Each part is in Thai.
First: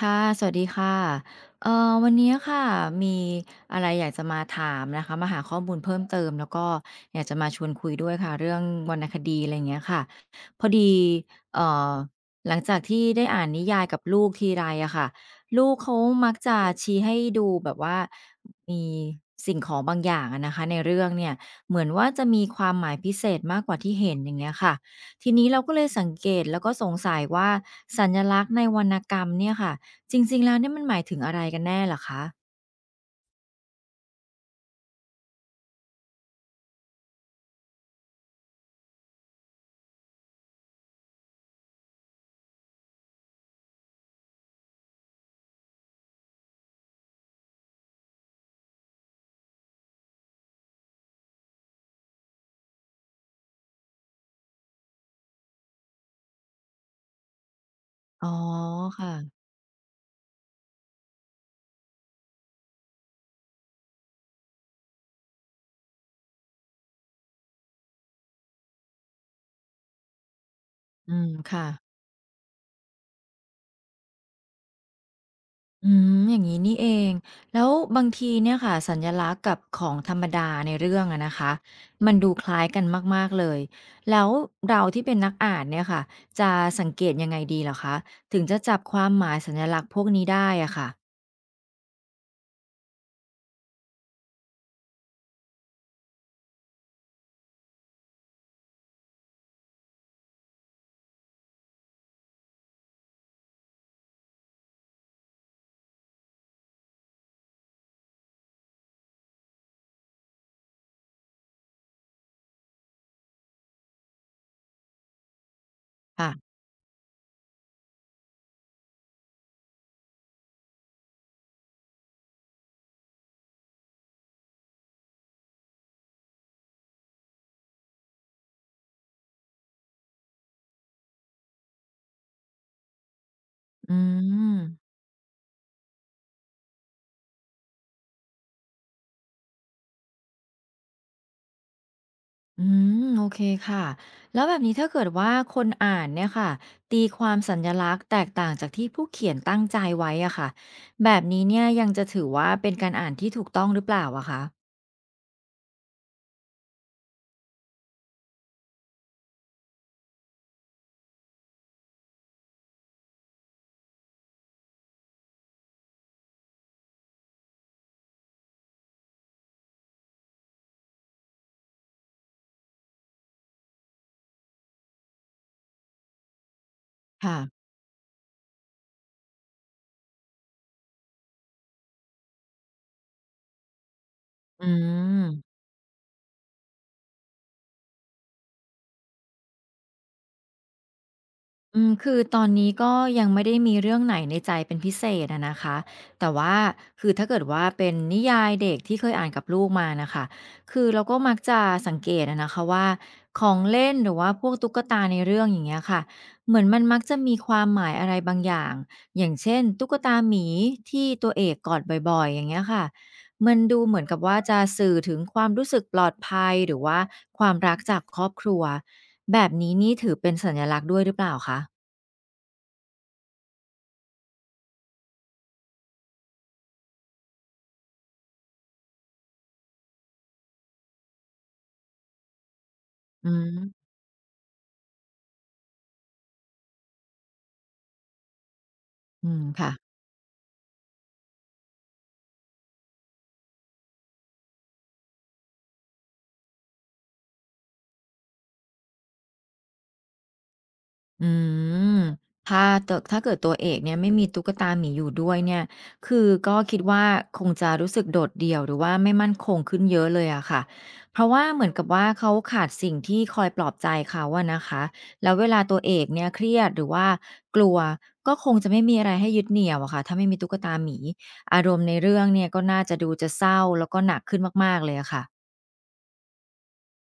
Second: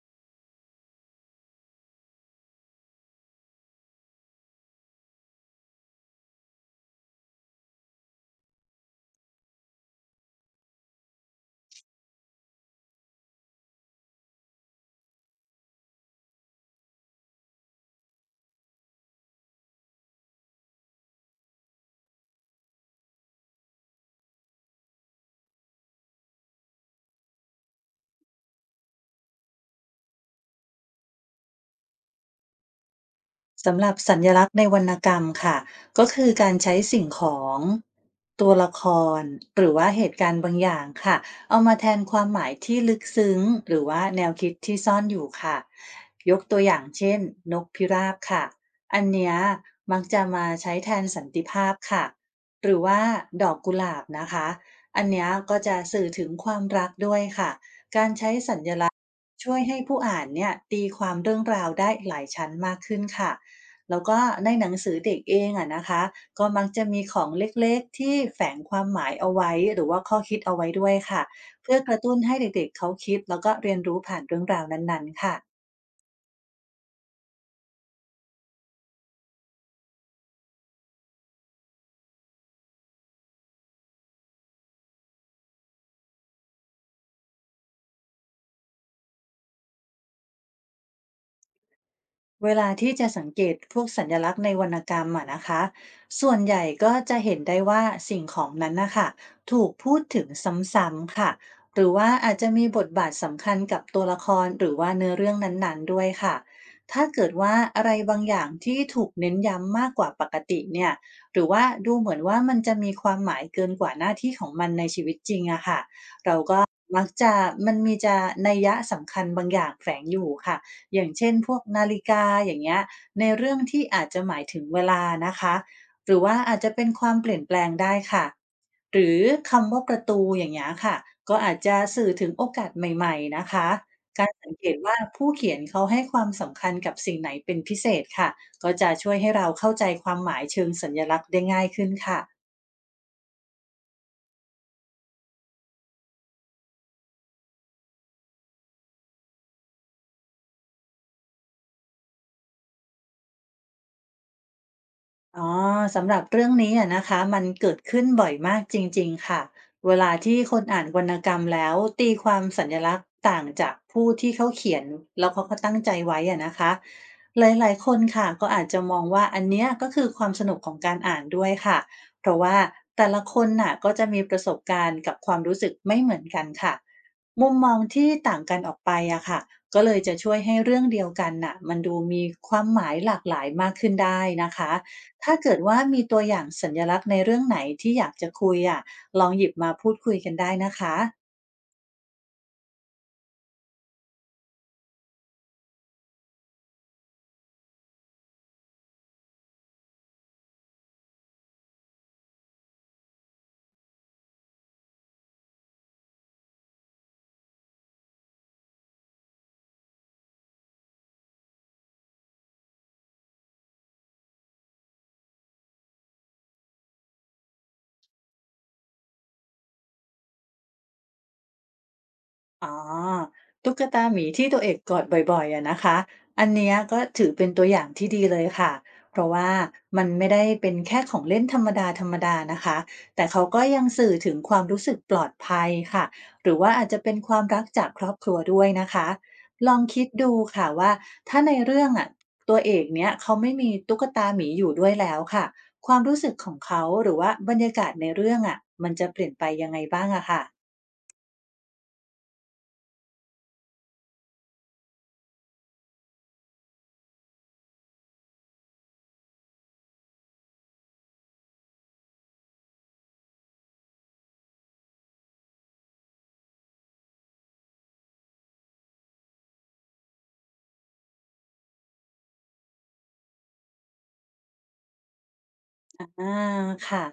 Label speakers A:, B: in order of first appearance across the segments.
A: ค่ะสวัสดีค่ะเอ่อวันนี้ค่ะมีอะไรอยากจะมาถามนะคะมาหาข้อมูลเพิ่มเติมแล้วก็อยากจะมาชวนคุยด้วยค่ะเรื่องวรรณคดีอะไรอย่างเงี้ยค่ะพอดีเอ่อหลังจากที่ได้อ่านนิยายกับลูกทีไรอะค่ะลูกเขามักจะชี้ให้ดูแบบว่ามีสิ่งของบางอย่างอะนะคะในเรื่องเนี่ยเหมือนว่าจะมีความหมายพิเศษมากกว่าที่เห็นอย่างเงี้ยค่ะทีนี้เราก็เลยสังเกตแล้วก็สงสัยว่าสัญลักษณ์ในวรรณกรรมเนี่ยค่ะ จริงๆแล้วเนี่ยมันหมายถึงอะไรกันแน่เหรอคะ
B: สำหรับสัญลักษณ์ในวรรณกรรมค่ะก็คือการใช้สิ่งของตัวละครหรือว่าเหตุการณ์บางอย่างค่ะเอามาแทนความหมายที่ลึกซึ้งหรือว่าแนวคิดที่ซ่อนอยู่ค่ะยกตัวอย่างเช่นนกพิราบค่ะอันเนี้ยมักจะมาใช้แทนสันติภาพค่ะหรือว่าดอกกุหลาบนะคะอันเนี้ยก็จะสื่อถึงความรักด้วยค่ะ
A: อ๋อค่ะ
B: ช่วยให้ผู้อ่านเนี่ยตีความเรื่องราวได้หลายชั้นมากขึ้นค่ะแล้วก็ในหนังสือเด็กเองอะนะคะก็มักจะมีของเล็กๆที่แฝงความหมายเอาไว้หรือว่าข้อคิดเอาไว้ด้วย
A: อื
B: ค่ะ
A: มค่ะ
B: เพื่อกระตุ้นให้เด็กๆเขาคิดแล้วก็เรียนรู้ผ่านเรื่องราวนั้นๆค่ะ
A: อืมอย่างงี้นี่เอง แล้วบางทีเนี่ยค่ะสัญลักษณ์กับของธรรมดาในเรื่องอะนะคะ มันดูคล้ายกันมากๆเลย แล้วเราที่เป็นนักอ่านเนี่ยค่ะจะสังเกตยังไงดีเหรอคะ ถึงจะจับความหมายสัญลักษณ์พวกนี้ได้อะค่ะ
B: เวลาที่จะสังเกตพวกสัญลักษณ์ในวรรณกรรมอะนะคะส่วนใหญ่ก็จะเห็นได้ว่าสิ่งของนั้นนะคะถูกพูดถึงซ้ำๆค่ะหรือว่าอาจจะมีบทบาทสำคัญกับตัวละครหรือว่าเนื้อเรื่องนั้นๆด้วยค่ะถ้าเกิดว่าอะไรบางอย่างที่ถูกเน้นย้ำมากกว่าปกติเนี่ยหรือว่าดูเหมือนว่ามันจะมีความหมายเกินกว่าหน้าที่ของมันในชีวิตจริงอะค่ะ
A: ค่ะ
B: มักจะมีนัยยะสำคัญบางอย่างแฝงอยู่ค่ะอย่างเช่นพวกนาฬิกาอย่างเงี้ยในเรื่องที่อาจจะหมายถึงเวลานะคะหรือว่าอาจจะเป็นความเปลี่ยนแปลงได้ค่ะหรือคำว่าประตูอย่างเงี้ยค่ะก็อาจจะสื่อถึงโอกาสใหม่ๆนะคะ
A: อื
B: การสังเกต
A: ม
B: ว่าผู้เขียนเขาให้ความสำคัญกับสิ่งไหนเป็นพิเศษค่ะก็จะช่วยให้เราเข้าใจความหมายเชิงสัญลักษณ์ได้ง่ายขึ้นค่ะ
A: อืมโอเคค่ะแล้วแบบนี้ถ้าเกิดว่าคนอ่านเนี่ยค่ะตีความสัญลักษณ์แตกต่างจากที่ผู้เขียนตั้งใจไว้อะค่ะแบบนี้เนี่ยยังจะถือว่าเป็นการอ่านที่ถูกต้องหรือเปล่าอะคะ
B: อ๋อสำหรับเรื่องนี้อะนะคะมันเกิดขึ้นบ่อยมากจริงๆค่ะเวลาที่คนอ่านวรรณกรรมแล้วตีความสัญลักษณ์ต่างจากผู้ที่เขาเขียนแล้วเขาก็ตั้งใจไว้อะนะคะหลายๆคนค่ะก็อาจจะมองว่าอันเนี้ยก็คือความสนุกของการอ่านด้วยค่ะเพราะว่าแต่ละคนน่ะก็จะมีประสบการณ์กับความรู้สึกไม่เหมือนกันค่ะ
A: ค่ะ
B: มุมมองที่ต่างกันออกไปอะค่ะก็เลยจะช่วยให้เรื่องเดียวกันน่ะมันดูมีความหมายหลากหลายมากขึ้นได้นะ
A: อื
B: คะ
A: ม
B: ถ้าเกิดว่ามีตัวอย่างสัญลักษณ์ในเรื่องไหนที่อยากจะคุยอะลองหยิบมาพูดคุยกันได้นะคะ
A: อืมคือตอนนี้ก็ยังไม่ได้มีเรื่องไหนในใจเป็นพิเศษอะนะคะแต่ว่าคือถ้าเกิดว่าเป็นนิยายเด็กที่เคยอ่านกับลูกมาน่ะค่ะคือเราก็มักจะสังเกตอะนะคะว่าของเล่นหรือว่าพวกตุ๊กตาในเรื่องอย่างเงี้ยค่ะเหมือนมันมักจะมีความหมายอะไรบางอย่างอย่างเช่นตุ๊กตาหมีที่ตัวเอกกอดบ่อยๆอย่างเงี้ยค่ะมันดูเหมือนกับว่าจะสื่อถึงความรู้สึกปลอดภัยหรือว่าความรักจากครอบครัวแบบนี้นี่ถือเป็นสัญลักษณ์ด้วยหรือเปล่าคะ
B: อ๋อตุ๊กตาหมีที่ตัวเอกกอดบ่อยๆอะนะคะอันเนี้ยก็ถือเป็นตัวอย่างที่ดีเลยค่ะเพราะว่ามันไม่ได้เป็นแค่ของเล่นธรรมดาๆนะคะแต่
A: อื
B: เขาก็ยัง
A: ม
B: สื่อถึงความรู้สึกปลอดภัยค่ะหรือว่าอาจจะเป็นความรักจากครอบครัวด้วยนะคะ
A: อืม
B: ล
A: ค่ะ
B: องคิดดูค่ะว่าถ้าในเรื่องอะตัวเอกเนี้ยเขาไม่มีตุ๊กตาหมีอยู่ด้วยแล้วค่ะความรู้สึกของเขาหรือว่าบรรยากาศในเรื่องอะมันจะเปลี่ยนไปยังไงบ้างอะค่ะ
A: อืมถ้าเกิดตัวเอกเนี่ยไม่มีตุ๊กตาหมีอยู่ด้วยเนี่ยคือก็คิดว่าคงจะรู้สึกโดดเดี่ยว หรือว่าไม่มั่นคงขึ้นเยอะเลยอะค่ะเพราะว่าเหมือนกับว่าเขาขาดสิ่งที่คอยปลอบใจเขาอะนะคะแล้วเวลาตัวเอกเนี่ยเครียดหรือว่ากลัว ก็คงจะไม่มีอะไรให้ยึดเหนี่ยวอะค่ะถ้าไม่มีตุ๊กตาหมีอารมณ์ในเรื่องเนี่ยก็น่าจะดูจะเศร้าแล้วก็หนักขึ้นมากๆเลยอะค่ะ
B: อาค่ะ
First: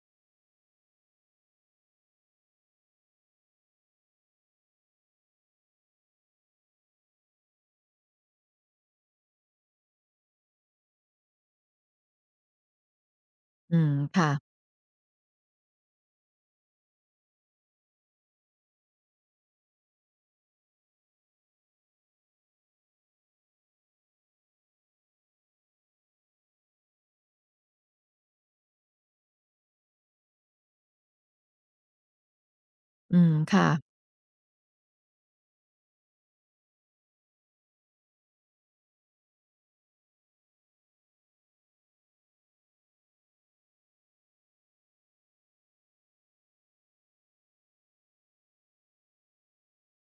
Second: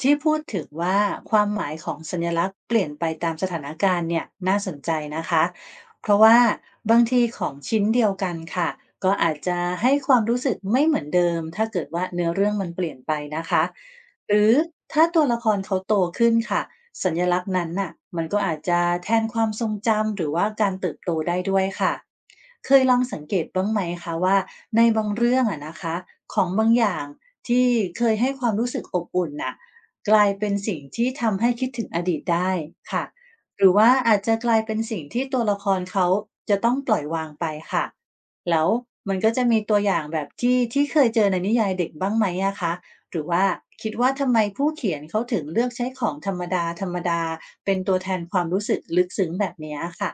B: ที่พูดถึงว่าความหมายของสัญลักษณ์เปลี่ยนไปตามสถานการณ์เนี่ยน่าสนใจนะคะเพราะว่าบางทีของชิ้นเดียวกันค่ะก็อาจจะให้ความรู้สึกไม่เหมือนเดิมถ้าเกิดว่าเนื้อเรื่องมันเปลี่ยนไปนะคะ
A: อืมค่ะ
B: หรือถ้าตัวละครเขาโตขึ้นค่ะสัญลักษณ์นั้นน่ะมันก็อาจจะแทนความทรงจำหรือว่าการเติบโตได้ด้วยค่ะเคยลองสังเกตบ้างไหมคะว่า ในบางเรื่องอะนะคะของบางอย่างที่เคยให้ความรู้สึกอบอุ่นน่ะกลายเป็นสิ่งที่ทำให้คิดถึงอดีตได้ค่ะ
A: อืม
B: ห
A: ค่ะ
B: รือว่าอาจจะกลายเป็นสิ่งที่ตัวละครเขาจะต้องปล่อยวางไปค่ะแล้วมันก็จะมีตัวอย่างแบบที่เคยเจอในนิยายเด็กบ้างไหมอะคะหรือว่าคิดว่าทำไมผู้เขียนเขาถึงเลือกใช้ของธรรมดาธรรมดาเป็นตัวแทนความรู้สึกลึกซึ้งแบบเนี้ยค่ะ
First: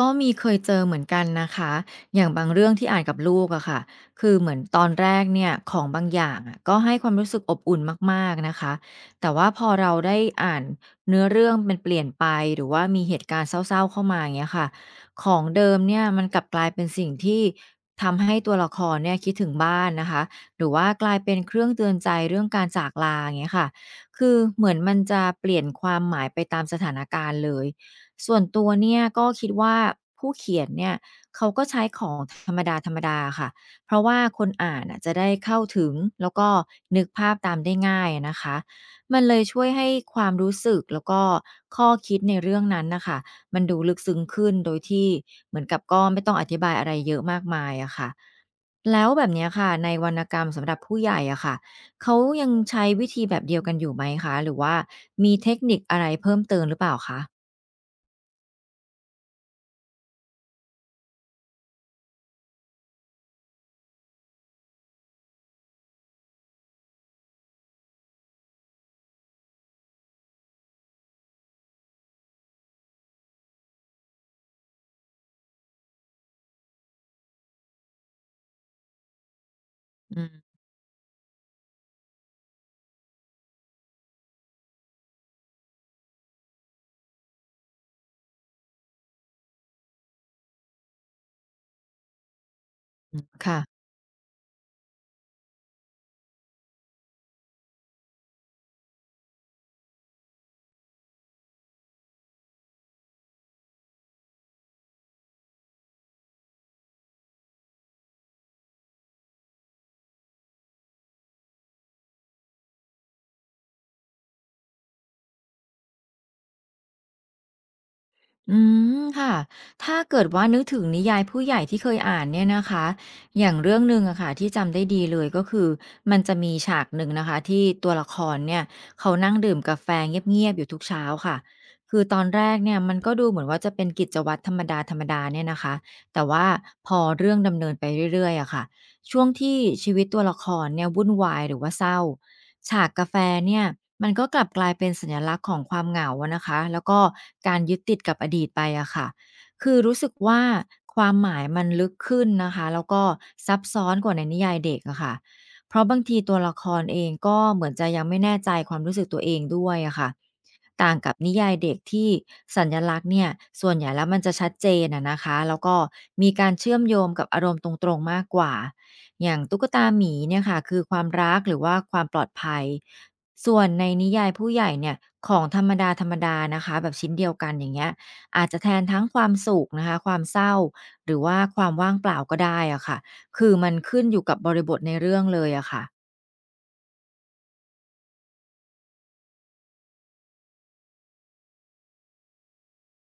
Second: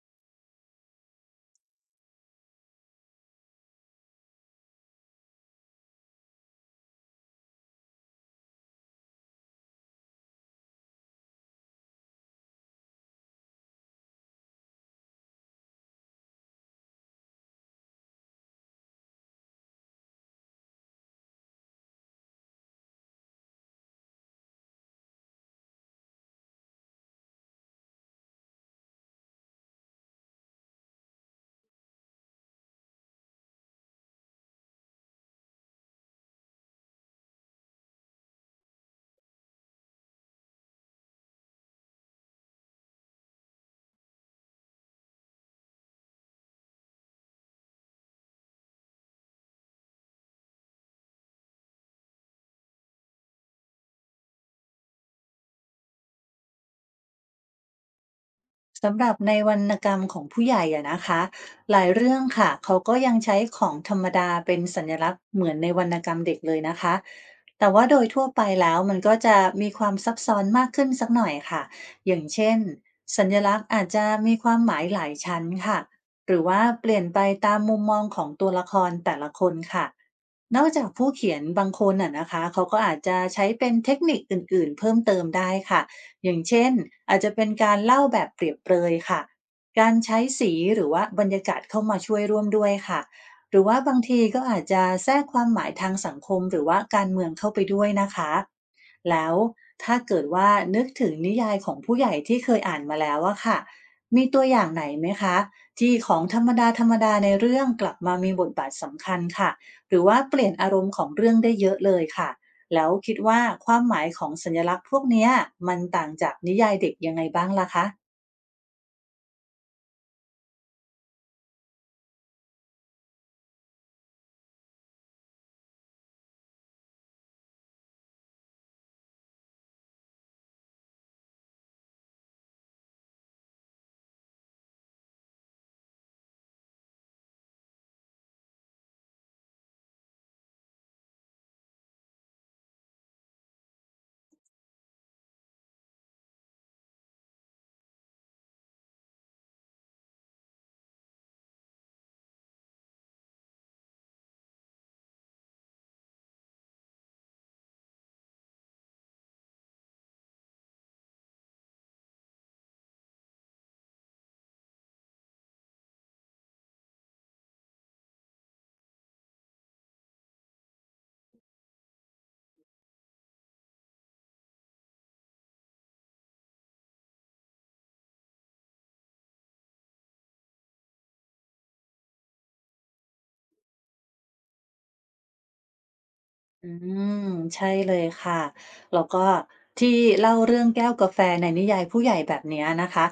A: ก็มีเคยเจอเหมือนกันนะคะอย่างบางเรื่องที่อ่านกับลูกอะค่ะคือเหมือนตอนแรกเนี่ยของบางอย่างอะก็ให้ความรู้สึกอบอุ่นมากๆนะคะแต่ว่าพอเราได้อ่านเนื้อเรื่องมันเปลี่ยนไปหรือว่ามีเหตุการณ์เศร้าๆเข้ามาอย่างเงี้ยค่ะของเดิมเนี่ยมันกลับกลายเป็นสิ่งที่ทำให้ตัวละครเนี่ยคิดถึงบ้านนะคะหรือว่ากลายเป็นเครื่องเตือนใจเรื่องการจากลาอย่างเงี้ยค่ะคือเหมือนมันจะเปลี่ยนความหมายไปตามสถานการณ์เลย ส่วนตัวเนี่ยก็คิดว่าผู้เขียนเนี่ยเขาก็ใช้ของธรรมดาธรรมดาค่ะเพราะว่าคนอ่านน่ะจะได้เข้าถึงแล้วก็นึกภาพตามได้ง่ายอะนะคะมันเลยช่วยให้ความรู้สึกแล้วก็ข้อคิดในเรื่องนั้นน่ะค่ะมันดูลึกซึ้งขึ้นโดยที่เหมือนกับก็ไม่ต้องอธิบายอะไรเยอะมากมายอะค่ะแล้วแบบเนี้ยค่ะในวรรณกรรมสำหรับผู้ใหญ่อะค่ะเขายังใช้วิธีแบบเดียวกันอยู่ไหมคะหรือว่ามีเทคนิคอะไรเพิ่มเติมหรือเปล่าคะ
B: สำหรับในวรรณกรรมของผู้ใหญ่อะนะคะหลายเรื่องค่ะเขาก็ยังใช้ของธรรมดาเป็นสัญลักษณ์เหมือนในวรรณกรรมเด็กเลยนะคะแต่ว่าโดยทั่วไปแล้วมันก็จะมีความซับซ้อนมากขึ้นสักหน่อยค่ะอย่างเช่นสัญลักษณ์อาจจะมีความหมายหลายชั้นค่ะหรือว่าเปลี่ยนไปตามมุมมองของตัวละครแต่ละคนค่ะ
A: อืม
B: นอกจากผู้เขียนบางคนอ่ะนะคะเขาก็อาจจะใช้เป็นเทคนิคอื่นๆเพิ่มเติมได้ค่ะ อย่างเช่นอาจจะเป็นการเล่าแบบเปรียบเปรยค่ะการใช้สีหรือว่าบรรยากาศเข้ามาช่วยร่วมด้วยค่ะ
A: อืม
B: ห
A: ค่ะ
B: รือว่าบางทีก็อาจจะแทรกความหมายทางสังคมหรือว่าการเมืองเข้าไปด้วยนะคะแล้วถ้าเกิดว่านึกถึงนิยายของผู้ใหญ่ที่เคยอ่านมาแล้วอะค่ะมีตัวอย่างไหนไหมคะที่ของธรรมดาธรรมดาในเรื่องกลับมามีบทบาทสำคัญค่ะหรือว่าเปลี่ยนอารมณ์ของเรื่องได้เยอะเลยค่ะ แล้วคิดว่าความหมายของสัญลักษณ์พวกเนี้ยมันต่างจากนิยายเด็กยังไงบ้างล่ะคะ
A: อืมค่ะถ้าเกิดว่านึกถึงนิยายผู้ใหญ่ที่เคยอ่านเนี่ยนะคะอย่างเรื่องหนึ่งอะค่ะที่จำได้ดีเลยก็คือ มันจะมีฉากหนึ่งนะคะที่ตัวละครเนี่ยเขานั่งดื่มกาแฟเงียบๆอยู่ทุกเช้าค่ะคือตอนแรกเนี่ยมันก็ดูเหมือนว่าจะเป็นกิจวัตรธรรมดาๆเนี่ยนะคะแต่ว่าพอเรื่องดำเนินไปเรื่อยๆอะค่ะ ช่วงที่ชีวิตตัวละครเนี่ยวุ่นวายหรือว่าเศร้าฉากกาแฟเนี่ยมันก็กลับกลายเป็นสัญลักษณ์ของความเหงาอะนะคะแล้วก็การยึดติดกับอดีตไปอะค่ะคือรู้สึกว่าความหมายมันลึกขึ้นนะคะแล้วก็ซับซ้อนกว่าในนิยายเด็กอะค่ะเพราะบางทีตัวละครเองก็เหมือนจะยังไม่แน่ใจความรู้สึกตัวเองด้วยอะค่ะต่างกับนิยายเด็กที่สัญลักษณ์เนี่ยส่วนใหญ่แล้วมันจะชัดเจนอะนะคะแล้วก็มีการเชื่อมโยงกับอารมณ์ตรงๆมากกว่า อย่างตุ๊กตาหมีเนี่ยค่ะคือความรักหรือว่าความปลอดภัยส่วนในนิยายผู้ใหญ่เนี่ยของธรรมดาๆนะคะแบบชิ้นเดียวกันอย่างเงี้ยอาจจะแทนทั้งความสุขนะคะความเศร้าหรือว่าความว่างเปล่าก็ได้อะค่ะคือมันขึ้นอยู่กับบริบทในเรื่องเลยอะค่ะ
B: อืมใช่เลยค่ะแล้วก็ที่เล่าเรื่องแก้วกาแฟในนิยายผู้ใหญ่แบบเนี้ยนะคะ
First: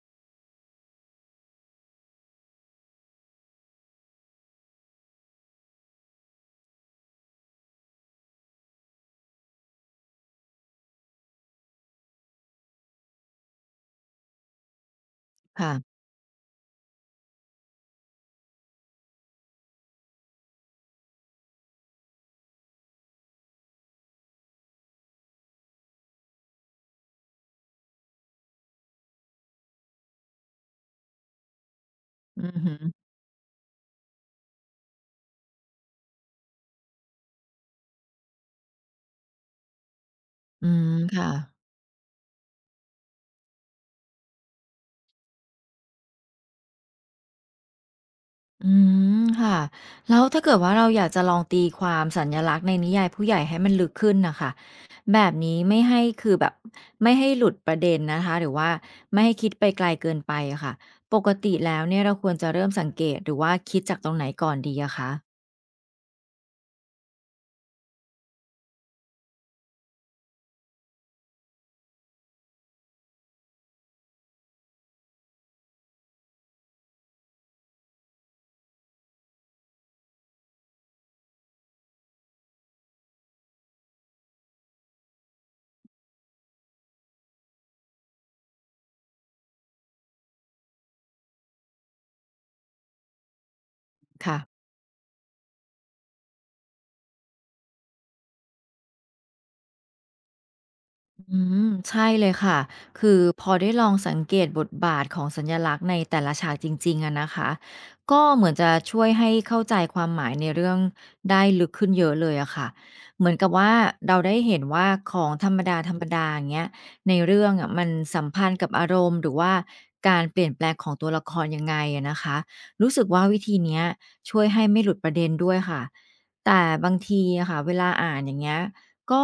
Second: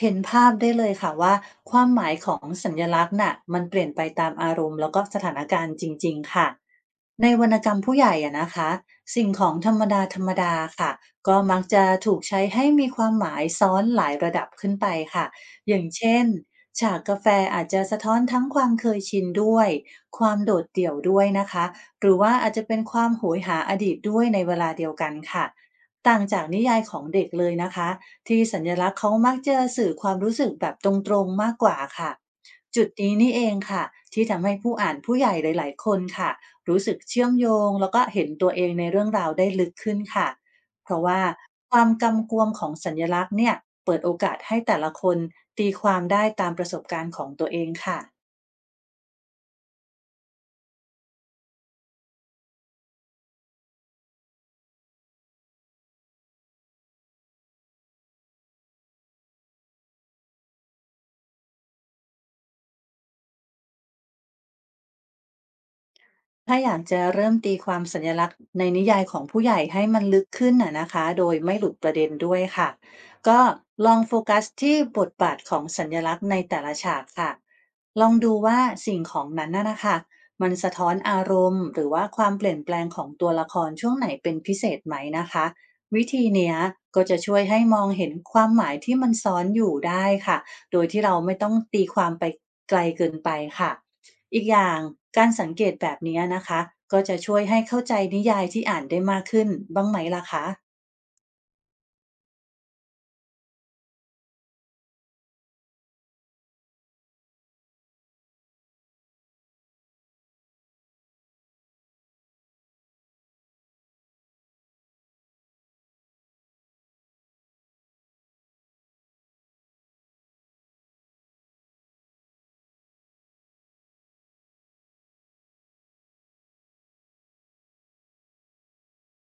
B: เห็นภาพได้เลยค่ะว่าความหมายของสัญลักษณ์น่ะมันเปลี่ยนไปตามอารมณ์แล้วก็สถานการณ์จริงๆค่ะในวรรณกรรมผู้ใหญ่อะนะคะสิ่งของธรรมดาธรรมดาค่ะก็มักจะถูกใช้ให้มีความหมายซ้อนหลายระดับขึ้นไปค่ะ
A: ค่ะ
B: อย่างเช่นฉากกาแฟอาจจะสะท้อนทั้งความเคยชินด้วยความโดดเดี่ยวด้วยนะคะ หรือว่าอาจจะเป็นความโหยหาอดีตด้วยในเวลาเดียวกันค่ะต่างจากนิยายของเด็กเลยนะคะที่สัญลักษณ์เขามักจะสื่อความรู้สึกแบบตรงๆมากกว่าค่ะ
A: อือฮึ
B: จุดนี้นี่เองค่ะที่ทำให้ผู้อ่านผู้ใหญ่หลายๆคนค่ะรู้สึกเชื่อมโยงแล้วก็เห็นตัวเองในเรื่องราวได้ลึกขึ้นค่ะ
A: อืม
B: เพราะว่า
A: ค่ะ
B: ความกำกวมของสัญลักษณ์เนี่ยเปิดโอกาสให้แต่ละคนตีความได้ตามประสบการณ์ของตัวเองค่ะ
A: อืมค่ะแล้วถ้าเกิดว่าเราอยากจะลองตีความสัญลักษณ์ในนิยายผู้ใหญ่ให้มันลึกขึ้นนะคะแบบนี้ไม่ให้คือแบบไม่ให้หลุดประเด็นนะคะหรือว่าไม่ให้คิดไปไกลเกินไปอะค่ะปกติแล้วเนี่ยเราควรจะเริ่มสังเกตหรือว่าคิดจากตรงไหนก่อนดีอะคะ
B: ถ้าอยากจะเริ่มตีความสัญลักษณ์ในนิยายของผู้ใหญ่ให้มันลึกขึ้นน่ะนะคะโดยไม่หลุดประเด็นด้วยค่ะก็ลองโฟกัสที่บทบาทของสัญลักษณ์ในแต่ละฉากค่ะลองดูว่าสิ่งของนั้นน่ะนะคะมันสะท้อนอารมณ์หรือว่าความเปลี่ยนแปลงของตัวละครช่วงไหนเป็นพิเศษไหมนะคะวิธีเนี้ยก็จะช่วยให้มองเห็นความหมายที่มันซ้อนอยู่ได้ค่ะโดยที่เราไม่ต้องตีความไปไกลเกินไปค่ะ อีกอ
A: ค่ะ
B: ย่างการสังเกตแบบนี้นะคะก็จะช่วยให้เข้าใจนิยายที่อ่านได้มากขึ้นบ้างไหมล่ะคะ
A: อืมใช่เลยค่ะคือพอได้ลองสังเกตบทบาทของสัญลักษณ์ในแต่ละฉากจริงๆอะนะคะก็เหมือนจะช่วยให้เข้าใจความหมายในเรื่องได้ลึกขึ้นเยอะเลยอะค่ะเหมือนกับว่าเราได้เห็นว่าของธรรมดาธรรมดาอย่างเงี้ยในเรื่องอะมันสัมพันธ์กับอารมณ์หรือว่าการเปลี่ยนแปลงของตัวละครยังไงอะนะคะรู้สึกว่าวิธีเนี้ยช่วยให้ไม่หลุดประเด็นด้วยค่ะแต่บางทีอะค่ะเวลาอ่านอย่างเงี้ย ก็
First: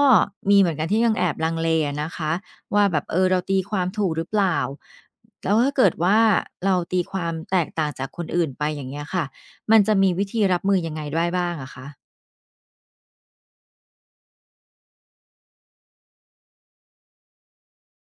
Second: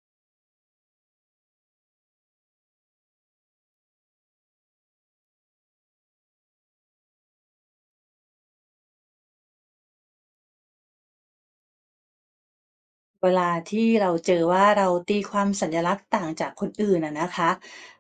A: มีเหมือนกันที่ยังแอบลังเลอะนะคะว่าแบบเราตีความถูกหรือเปล่าแล้วถ้าเกิดว่าเราตีความแตกต่างจากคนอื่นไปอย่างเงี้ยค่ะมันจะมีวิธีรับมือยังไงได้บ้างอะคะ
B: เวลาที่เราเจอว่าเราตีความสัญลักษณ์ต่างจากคนอื่นอะนะคะ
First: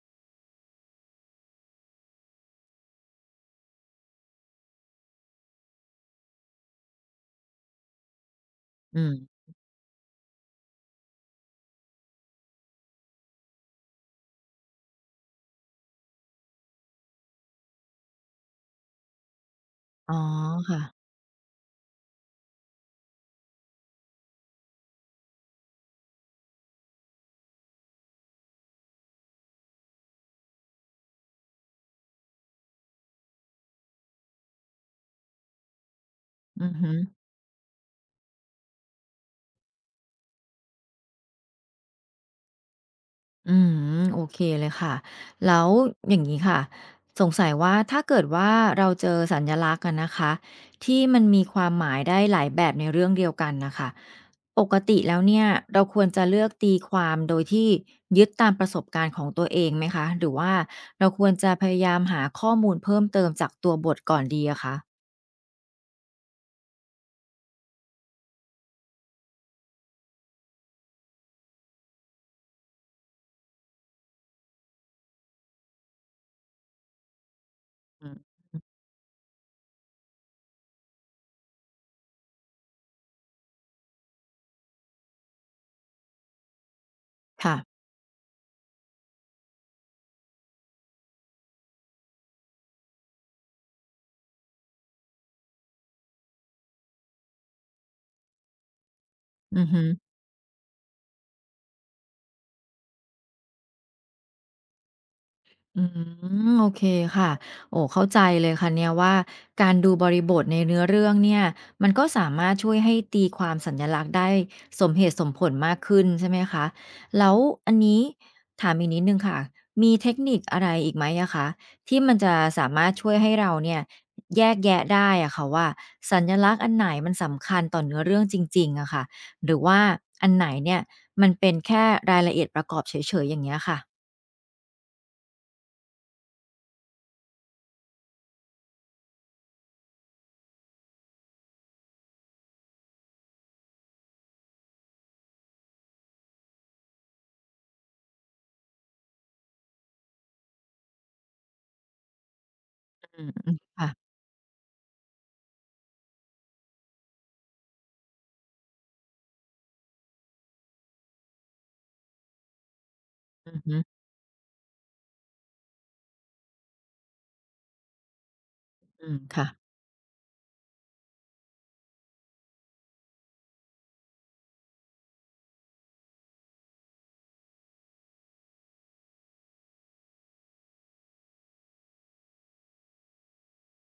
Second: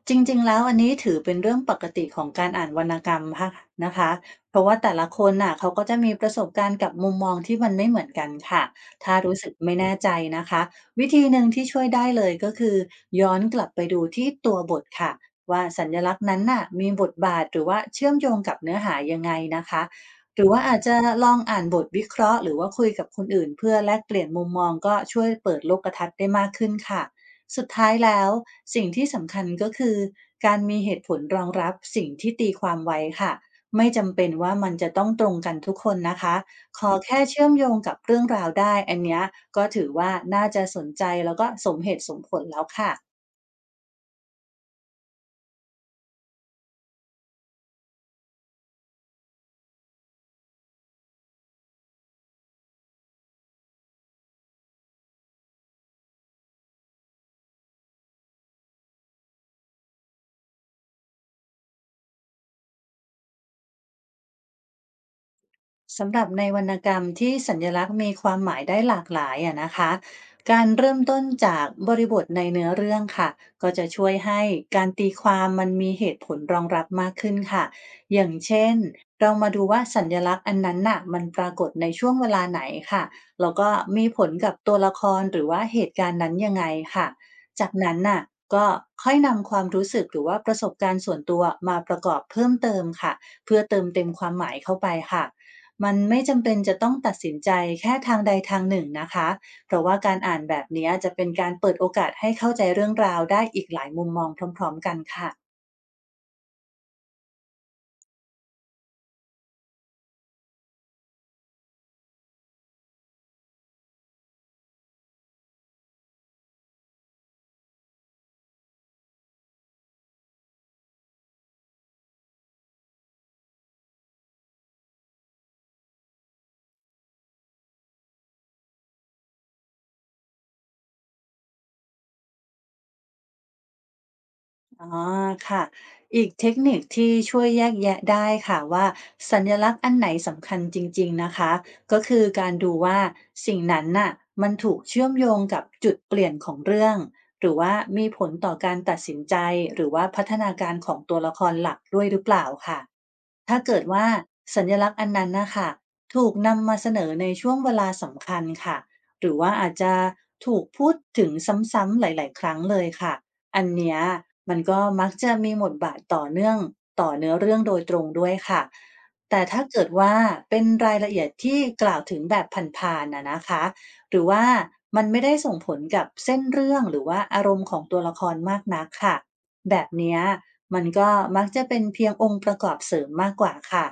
B: จริงๆแล้วอันนี้ถือเป็นเรื่องปกติของการอ่านวรรณกรรมค่ะนะคะเพราะว่าแต่ละคนน่ะเขาก็จะมีประสบการณ์กับมุมมองที่มันไม่เหมือนกันค่ะ
A: อืม
B: ถ้ารู้สึกไม่แน่ใจนะคะวิธีหนึ่งที่ช่วยได้เลยก็คือย้อนกลับไปดูที่ตัวบทค่ะว่าสัญลักษณ์นั้นน่ะมีบทบาทหรือว่าเชื่อมโยงกับเนื้อหายังไงนะคะ
A: อ๋อ
B: หรือว่าอา
A: ค่ะ
B: จจะลองอ่านบทวิเคราะห์หรือว่าคุยกับคนอื่นเพื่อแลกเปลี่ยนมุมมองก็ช่วยเปิดโลกทัศน์ได้มากขึ้นค่ะสุดท้ายแล้วสิ่งที่สำคัญก็คือการมีเหตุผลรองรับสิ่งที่ตีความไว้ค่ะไม่จำเป็นว่ามันจะต้องตรงกันทุกคนนะคะ
A: อือ
B: ข
A: ฮึ
B: อแค่เชื่อมโยงกับเรื่องราวได้อันเนี้ยก็ถือว่าน่าจะสนใจแล้วก็สมเหตุสมผลแล้วค่ะ
A: อืมโอเคเลยค่ะแล้วอย่างนี้ค่ะสงสัยว่าถ้าเกิดว่าเราเจอสัญลักษณ์กันนะคะที่มันมีความหมายได้หลายแบบในเรื่องเดียวกันนะคะปกติแล้วเนี่ยเราควรจะเลือกตีความโดยที่ยึดตามประสบการณ์ของตัวเองไหมคะหรือว่าเราควรจะพยายามหาข้อมูลเพิ่มเติมจากตัวบทก่อนดีอะคะ
B: สำหรับในวรรณกรรมที่สัญลักษณ์มีความหมายได้หลากหลายอะนะคะการเริ่มต้นจากบริบทในเนื้อเรื่องค่ะก็จะช่วยให้การตีความมันมีเหตุผลรองรับมากขึ้นค่ะ
A: อืม
B: อย่างเช่นเรามาดูว่าสัญลักษณ์อันนั้นน่ะมันปรากฏในช่วงเวลาไหนค่ะแล้วก็มีผลกับตัวละครหรือว่าเหตุการณ์นั้นยังไงค่ะ
A: ค่ะ
B: จากนั้นน่ะก็ค่อยนำความรู้สึกหรือว่าประสบการณ์ส่วนตัวมาประกอบเพิ่มเติมค่ะเพื่อเติมเต็มความหมายเข้าไปค่ะ มันไม่จำเป็นจะต้องตัดสินใจแค่ทางใดทางหนึ่งนะคะ
A: อือ
B: เพ
A: ฮึ
B: ราะว่าการอ่านแบบนี้จะเป็นการเปิดโอกาสให้เข้าใจเรื่องราวได้อีกหลายมุมมองพร้อมๆกันค่ะ
A: อืมโอเคค่ะโอ้เข้าใจเลยค่ะเนี่ยว่าการดูบริบทในเนื้อเรื่องเนี่ยมันก็สามารถช่วยให้ตีความสัญลักษณ์ได้สมเหตุสมผลมากขึ้นใช่ไหมคะแล้วอันนี้ถามอีกนิดนึงค่ะมีเทคนิคอะไรอีกไหมอะคะที่มันจะสามารถช่วยให้เราเนี่ยแยกแยะได้อะค่ะว่าสัญลักษณ์อันไหนมันสำคัญต่อเนื้อเรื่องจริงๆอะค่ะหรือว่าอันไหนเนี่ยมันเป็นแค่รายละเอียดประกอบเฉยๆอย่างเงี้ยค่ะ
B: อ๋อค่ะอีกเทคนิคที่ช่วยแยกแยะได้ค่ะว่าสัญลักษณ์อันไหนสำคัญจริงๆนะคะก็คือการดูว่าสิ่งนั้นน่ะมันถูกเชื่อมโยงกับจุดเปลี่ยนของเรื่องหรือว่ามีผลต่อการตัดสินใจหรือว่าพัฒนาการของตัวละครหลักด้วยหรือเปล่าค่ะ
A: อืม
B: ถ้า
A: ๆ
B: เกิด
A: ค่ะ
B: ว่าสัญลักษณ์อันนั้นนะคะถูกนำมาเสนอในช่วงเวลาสำคัญค่ะหรือว่าอาจจะถูกพูดถึงซ้ำๆหลายๆครั้งเลยค่ะ
A: อ
B: อัน
A: ืม
B: เนี้ยมันก็มักจะมีบทบาทต่อเนื่องต่อเนื้อเรื่องโดยตรงด้วยค่ะ
A: อืม
B: แต่
A: ค่ะ
B: ถ้าเกิดว่าเป็นรายละเอียดที่กล่าวถึงแบบผ่านๆนะนะคะหรือว่ามันไม่ได้ส่งผลกับเส้นเรื่องหรือว่าอารมณ์ของตัวละครมากนักค่ะแบบเนี้ยมันก็มักจะเป็นเพียงองค์ประกอบเสริมมากกว่าค่ะ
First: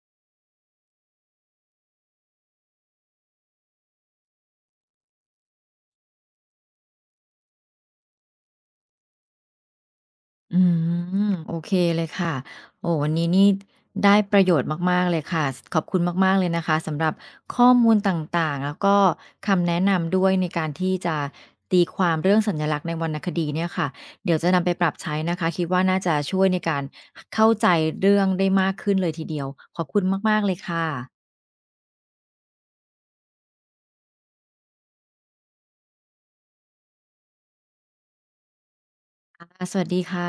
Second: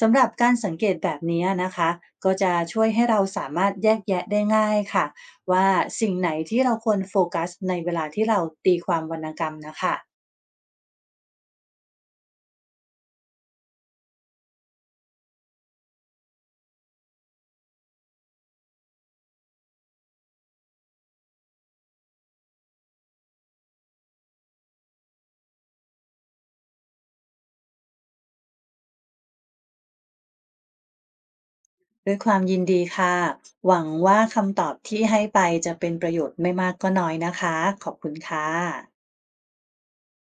B: สำหรับการสังเกตแบบเนี้ยนะคะก็จะช่วยให้เราสามารถแยกแยะได้ง่ายค่ะ ว่าสิ่งไหนที่เราควรโฟกัสในเวลาที่เราตีความวรรณกรรมนะคะ
A: อืมโอเคเลยค่ะ โอ้วันนี้นี่ได้ประโยชน์มากๆเลยค่ะขอบคุณมากๆเลยนะคะสำหรับข้อมูลต่างๆแล้วก็คำแนะนำด้วยในการที่จะตีความเรื่องสัญลักษณ์ในวรรณคดีเนี่ยค่ะ เดี๋ยวจะนำไปปรับใช้นะคะคิดว่าน่าจะช่วยในการเข้าใจเรื่องได้มากขึ้นเลยทีเดียว ขอบคุณมากๆเลยค่ะ
B: ด้วยความยินดีค่ะหวังว่าคำตอบที่ให้ไปจะเป็นประโยชน์ไม่มากก็น้อยนะคะขอบคุณค่ะ
A: ค่ะสวัสดีค่ะ